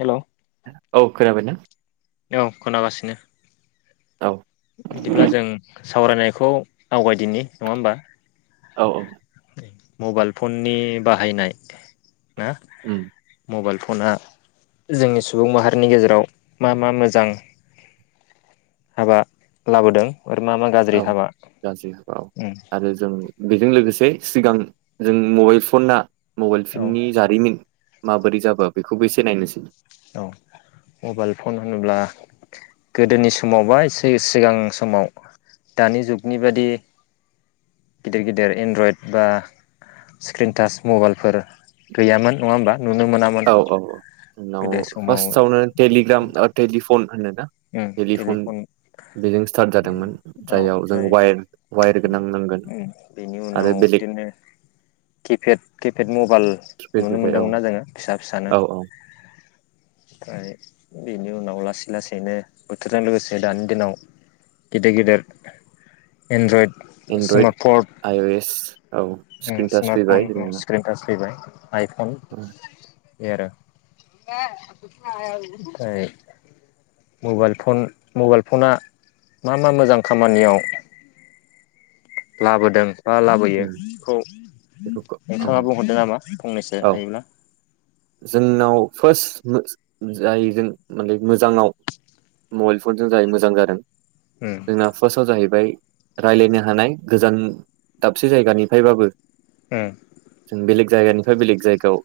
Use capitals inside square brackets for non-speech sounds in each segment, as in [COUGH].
Hello औ खोनाबायना? औ खोनागासिनो। औ बिदिब्ला जों सावरायनायखौ आवगायदिनि। नङा होमबा? औ औ। मबाइल फननि बाहायनाय ना उम मबाइल फना जोंनि सुबुं माहारिनि गेजेराव मा मा मोजां हाबा लाबोदों आरो मा मा गाज्रि औ हाबा गाज्रि औ उम आरो जों बेजों लोगोस सिगां जों मबाइल फना मबाइल औ सिंनि जारिमिन माबोरै जाबोआ बेखौबो एसे नायनोसै। औ मबाइल फन होनोब्ला गोदोनि समाव बा एसे सिगां समाव दानि जुगनि बादि गिदिर गिदिर एन्ड्रएड बा स्क्रिनटास मबाइलफोर गैयामोन। नङा होमबा? नुनो मोनामोन। नाव गोदो समाव फास्ट आवनो टेलिग्राम ओ टेलिफन होनो टेलिफन बेजों स्टाट जादोंमोन औ जायाव जों ओमफ्राय वायेर गोनां होननांगोन बेनि आरो उनाव बेलेग बिदिनो किपेड किपेड मबाइल नुनो फैफैबाय औ मोनदोंमोनना जोङो फिसा फिसानो औ औ ओमफ्राय बेनि उनाव लासै लासै बिनो बोथोरजों लोगोसे दानि दिनाव गिदिर गिदिर एन्ड्रयड एन्ड्रइड आइअएस औ स्क्रिन टास स्मार्टफन फैबाय स्क्रिन टाच फैबाय आइफन बे आरो [UNINTELLIGIBLE] मबाइल फन मबाइल फना मा मा मोजां खामानियाव लाबोदों बा लाबोयो बेखौ बेखौ नोंथाङा बुंहरदो नामा? फंनैसो औ हायोब्ला जोंनाव फार्स्ट जायजों माने मोजाङाव मबाइल फनजों जाय मोजां जादों उम जोंना फार्स्टआव जाहैबाय रायलायनो हानाय गोजान दाबसे जायगानिफ्रायबाबो उम जों बेलेग जायगानिफ्राय बेलेग जायगायाव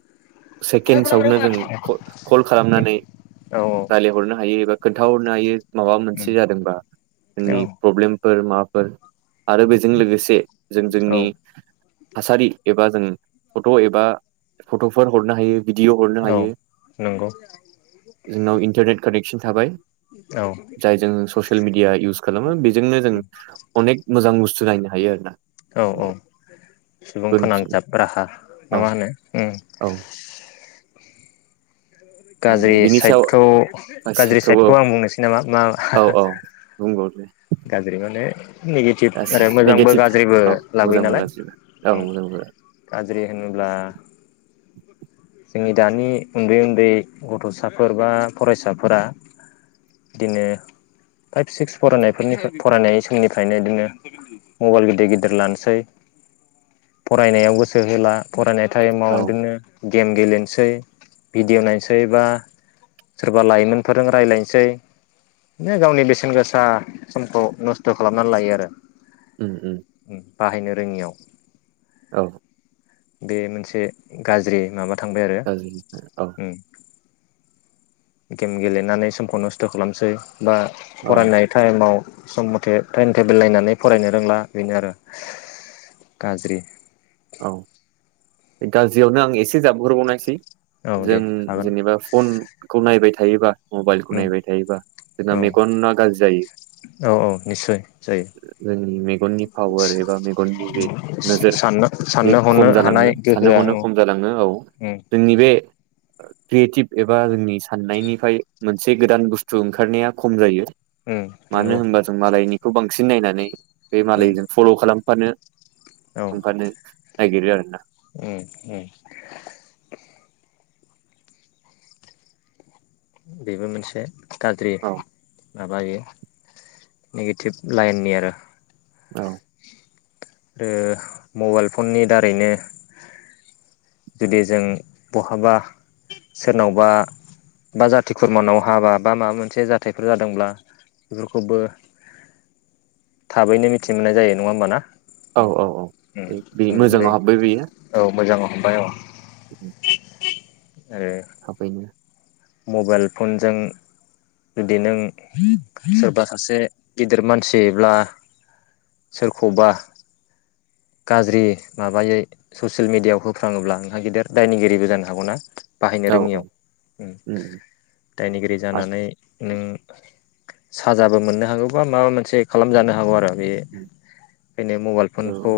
सेकेन्डसावनो जों कल कल खालामनानै औ रायलायहरनो हायो एबा गोथाव नायो। माबा उम मोनसे जादोंबा जोंनि औ प्रब्लेम फोर माफोर आरो बेजों लोगोसे जों जोंनि औ थासारि एबा जों फट' एबा फट'फोर हरनो हायो भिडिअ' हरनो औ हायो नंगौ जोंनाव इन्टारनेट कानेक्ट खिनथाबाय। औ जायजों ससियेल मिडिया इउस खालामो बेजोंनो जों अनेक मोजां बुस्थु नायनो हायो आरोना औ- औ सुबुं गोरोन्थिनो फोनांजाब राहा ना औ मा होनो उम औ गाज्रि माने बिनि सायाव साइदखौ गाज्रि गासैखौबो साइदखौ आं बुंनोसै नामा मा औ औ बुंबाव दे गाज्रि माने नेगेटिभ गासै आरो मोजांबो नेगेटिभ गाज्रिबो औ लाबोयो मोजांबो नालाय गाज्रिबो औ उम मोजांबो गाज्रि होनोब्ला जोंनि दानि उन्दै- उन्दै गथ'साफोर बा फरायसाफोरा बिदिनो फाइभ सिक्स फरायनाय बेफोरनिफ्राय फरायनाय समनिफ्रायनो बिदिनो मबाइल गिदिर गिदिर लानोसै फरायनायाव गोसो होला फरायनाय टाइमाव औ बिदिनो गेम गेलेनोसै भिडिय' नायनोसै बा सोरबा लाइमोनफोरजों रायज्लायनोसै बिदिनो गावनि बेसेन गोसा समखौ नस्थ' खालामनानै लायो आरो उम-उम बाहायनो रोङियाव औ बे मोनसे गाज्रि माबा थांबाय आरो गाज्रि औ उम गेम गेलेनानै समखौ नस्थ' खालामसै बा औ फरायनाय टाइमाव सम मथे टाइम टेबोल नायनानै फरायनो रोंला बेनो आरो गाज्रि। औ गाज्रियावनो आं एसे जाबहरबावनायसै औ दे जों हागोन जेनेबा फनखौ नायबाय हायोबा मबाइलखौ नायबाय थायोबा जोंना औ मेगना गाज्रि जायो। औ औ निस्सय जायो जों [INAUDIBLE] मेगननि पावार एबा मेगननि बे नोजोर साननो बे साननो हनो खम हानाय जालाङो साननो गोहोआ हनो औ खम जालाङो औ उम जोंनि बे क्रियेटिभ एबा जोंनि साननायनिफ्राय मोनसे गोदान बुस्थु ओंखारनाया खम जायो। उम नंगौ मानो होनबा जों मालायनि खौ बांसिन नायनानै बे उम मालायजों फल' खालाम फानो ओखानो नागिरो आरो ना ओम ओम बेबो मोनसे गाज्रि औ माबा इयो नेगेटिभ लाइननि आरो औ ओ मबाइल फननि दारैनो जुदि जों बहाबा सोरनावबा बा जाथि खुरमानाव हाबा बा माबा मोनसे जाथायफोर जादोंब्ला बेफोरखौबो थाबैनो मिथि मोननाय जायो नङा होमबाना औ उम औ औ उम बे सोंग्रोनाय मोजाङाव हाब्बाय बेयो औ [UNINTELLIGIBLE] [INAUDIBLE] आरो थाबैनो मबाइल फनजों जुदि नों सोरबा सासे गिदिर मानसिब्ला सोरखौबा गाज्रि माबायै ससियेल मिेडियाायाव होफ्राङोब्ला नोंहा गिदिर दायनिगिरिबो जानो हागौनाा बाहायनो औ औ रोङियाव ओम दायनिगिरि जानानै नों साजाबो मोननो हागौ बा माबा मोनसे खालामजानो हागौ आरो बे बेनो मबाइल फनखौ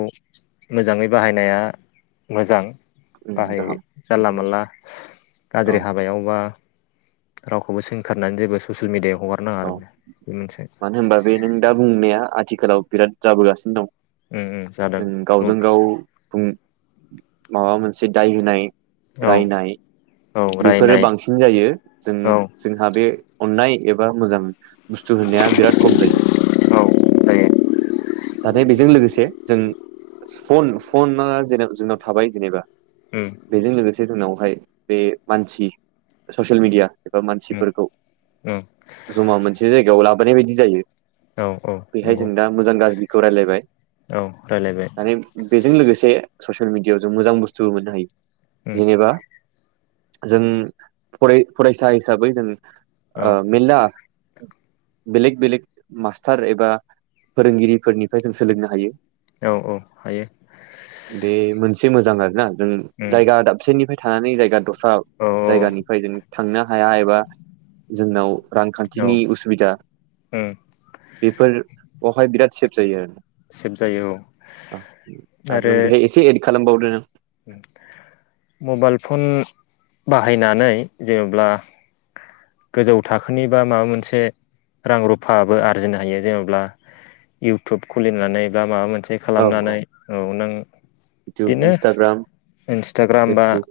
मोजाङै बाहायनाया मोजां बाहाय गाहाम जानला मानला औ गाज्रि हा रावखौबो सोंखारनानै जेबो ससियेल मिडियायाव हगारनाङा औ आरो बे मोनसे मानो होनबा बे नों दा बुंनाया आथिखालाव बिराद जाबोगासिनो दं उम उम जादों ओम गावजों गाव बुं माबा मोनसे दाय होनाय औ रायनाय औ बेफोरो रायनाय बांसिन जायो जों औ जोंहा बे अननाय मोजां बुस्थु होनाया बिराद खम जायो औ जायो नाथाय बेजों लोगोसे जों फन फना जे जोंनाव थाबाय जेनेबा उम बेजों लोगोसे जोंनावहाय बे मानसि ससियेल मिडिया एबा उम मानसिफोरखौ उम जमा मोनसे जायगायाव लाबोनाय बायदि जायो औ औ बेहाय नंगौ जों दा मोजां गाज्रिखौ रायलायबाय औ रायलायबाय माने बे बेजों लोगोसे ससियेल मिडिआव जों मोजां बुस्थुबो मोननो हायो उम जेनेबा जों फराय फरायसा हिसाबै जों औ ओ मेलला बेलेग बेलेग मास्टार एबा फोरोंगिरिफोरनिफ्राय जों सोलोंनो हायो औ औ हायो बे मोनसे मोजां आरो ना जों उम जायगा दाबसेनिफ्राय थाजागोन [INAUDIBLE] दस्रा औ जायगानिफ्राय जों थांनो हाया एबा जोंनाव औ रांखान्थिनि उसुबिदा उम बेफोर बहाय बिराद सेब जायो सेभ जायो औ आरो ओ आरो नों बेहाय एसे एड खालामबाव [UNINTELLIGIBLE] मबाइल फन बाहायनानै जेब्ला गोजौ थाखोनि बा माबा मोनसे रां रुफाबो आरजिनो हायो जेनेबा इउटुब खुलिनानै बा माबा मोन से खालामनानै औ नों इउटुब बिदिनो इन्सटाग्राम इन्सटाग्राम बा फेसबुक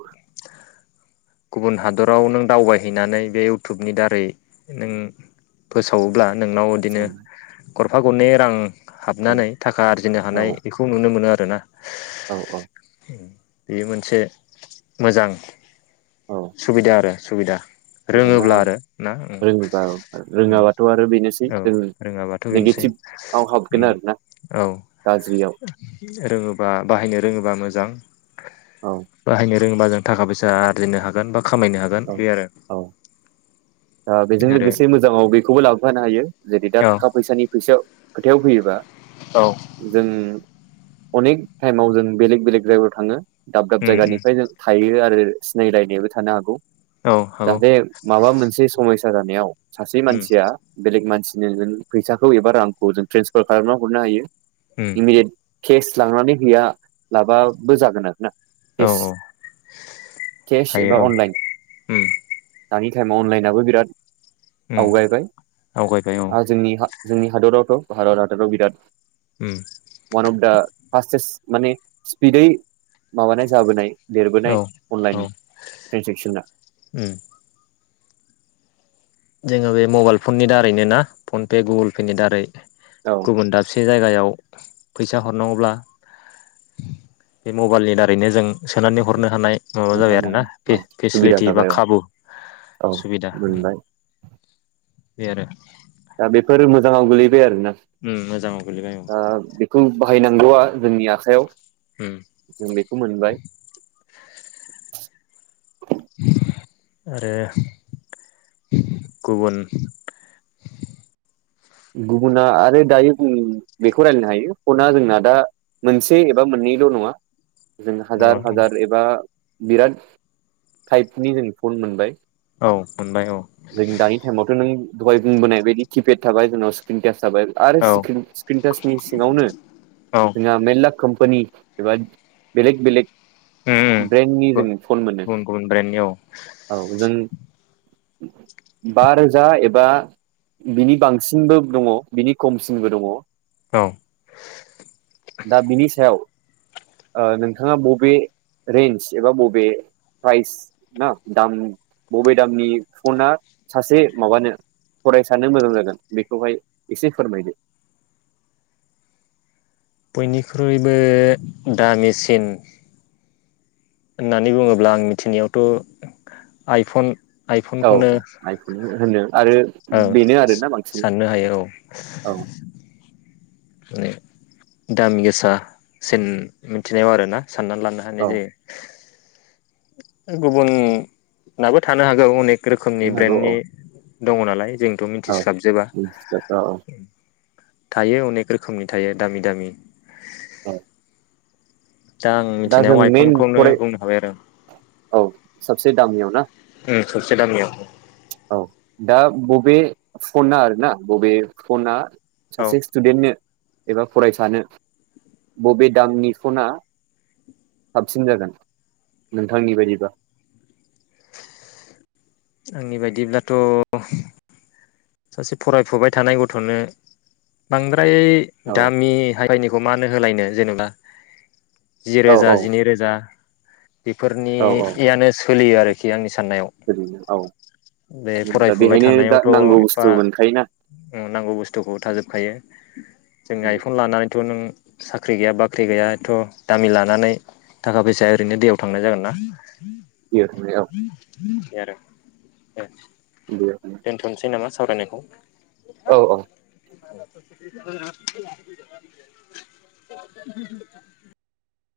गुबुन हादराव नों दावबायहैनानै बे इउटुबनि दारै नों फोसावो बाला नोंनाव बिदिनो औ एफा गरनै रां हाबनानै थाखा आरजिनो औ हानाय बेखौ नुनो मोनो आ रोना औ औ [INAUDIBLE] बेयो मोनसे मोजां औ सुबिदा आरो सुबिदा बिदिनो रोङोब्ला औ आरो ना उम रोङोबा औ उम रोङाबाथ' आरो बेनोसै औ जों रोङाबाथ' बेनोसै नेगेटिभआव हाबगोन उम आरोना औ गाज्रियाव रोङोबा बाहायनो रोङोबा मो जां औ बाहायनो जों माजों थाखा फैसा आरजिनो हागोन बा खामायनो हागोन बे आरो दा बेजों आरो लोगोसे मोजाङाव बेखौबो लाबोफानो हायो जेरै दा औ थाखा फैसानि फैसायाव खोथायाव फैयोबा औ जों अनेक टाइमाव जों बेलेग बेलेग जायगायाव थाङो दाब दाब उम उम जायगानिफ्राय जों थायो आ जेरै सिनायलायनायबो थानो हागौ औ हागौ जाहाथे माबा मोनसे फैसा जानायाव सासे उम मानसिया बेलेग मानसि बिदिनो जों फैसाखौ एबा रांखौ जों ट्रेन्सफार खालामना हरनो हायो। उम इमिडेट केस लांनानै हैया लाबाबो जागोन आरो ना औ औ केस हायो एबा औ अनलाइन उम दानि ताइमाव अनलाइनाबो दा उम आवगायबाय आवगायबाय औ आरो आ जोंनि जोंनि हादरावथ' भारत हादराव बिराद उम उवान अफ दा [UNINTELLIGIBLE] माने स्पिदै माबानाय जाबोनाय देरबोनाय औ औ अनलाइन ट्रेन्जेकसना उम जोङो बे मबाइल फननि दारैनो ना फन पे गुगोल पे नि दारै औ गुबुन दाबसे जायगायाव फैसा हरनांगौब्ला बे मबाइलनि दारैनो जों सोनानै हरनो हानाय माबा जायो हरनो आरोना हायो औ सुबिदा फेसिलिटि बा जाबाय खाबु औ सुबिदा मोनबाय बे आरो दा बेफोर मोजाङाव गोलैबाय आरोना उम मोजाङाव गोलैबाय औ दा बेखौ बाहायनांगौआ जोंनि आखायाव उम जों बेखौ मोनबाय आरो गुबन गुबुना आरो दायो बेखौ रायलायनो हायो फना जोंना दा मोनसे एबा मोननैल' नङा जों नङा हाजार हाजार एबा बिराद टाइपनि जों फन मोनबाय औ मोनबाय औ जों दानि टाइमावथ' नों दहाय बुंबोनायबादि किपेत थाबाय जोंनाव स्क्रिनटास थाबाय आरो औ स्क्रिन स्क्रिनतासनि सिङावनो औ जोंहा मेरला कम्पानि एबा बेलेक बेलेक उम ब्रेन्डनि जों फन मोनो गुबुन गुबुन ब्रेन्डनि औ औ जों बा रोजा एबा बिनि बांसिनबो दङ बिनि खमसिनबो दङ औ दा बिनि सायाव नोंथाङा बबे रेन्ज एबा बबे प्राइस ना दाम बबे दामनि फना सासे माबानो फरायसानो मोजां जागोन बेखौहाय एसे फोरमायदो। बयनिख्रुइबो दिमिसिन होननानै बुङोब्ला आं मिथिनायावथ' आइफन औ आइफनखौनो औ आइफनबो होनो आरो औ बेनो आरोना बांसिन साननो हायो औ औ माने दामि गोसासिन मिथिनायाव आरोना साननानै लानो हानाय औ जायो। गुबुन नाबो थानो हागौ अनेक रोखोमनि नों हागौ औ ब्रेन्डनि दङ नालाय जोंथ' औ मिथिस्लाबजोबा। औ थायो अनेख रोखोमनि थायो दामि दामि औ दा आं दा मिथिनायाव जों मेन आइफनखौनो फराय बुंनो हाबाय आरो औ सबसे दामियाव ना। सबसे दामियाव औ दा बबे फना आरोना बबे फना औ सासे स्टुडेन्टनो एबा फरायसानो बबे दामनि फना साबसिन जागोन नोंथांनि बायदिबा? आंनि बायदिब्लाथ' सासे फरायफुबाय थानाय गथ'नो बांद्रा औ [UNINTELLIGIBLE] दामि हा मानो होलायनो जेनेबा जि औ औ रोजा जिनै रोजा औ बेफोरनियानो सोलियो आरोखि आंनि साननायाव। ओरैनो औ बे दा फरायफुबाय बेहायनो दा थानायावथ' नांगौ एफा बुस्थु मोनखायोना नांगौ बुस्थुखौ थाजोबखायो [INAUDIBLE] जों आइफन लानानैथ' नों साख्रि गैया बाख्रि गैया एथ' दामि लानानै थाखा फैसाया ओरैनो दैयाव थांनाय जागोन ना। [INAUDIBLE] [INAUDIBLE] बेयाव थांनाय औ आरो [INAUDIBLE] बेयाव थांनाय दोनथ'नोसै नामा? सावरायनायखौ औ औ [UNINTELLIGIBLE]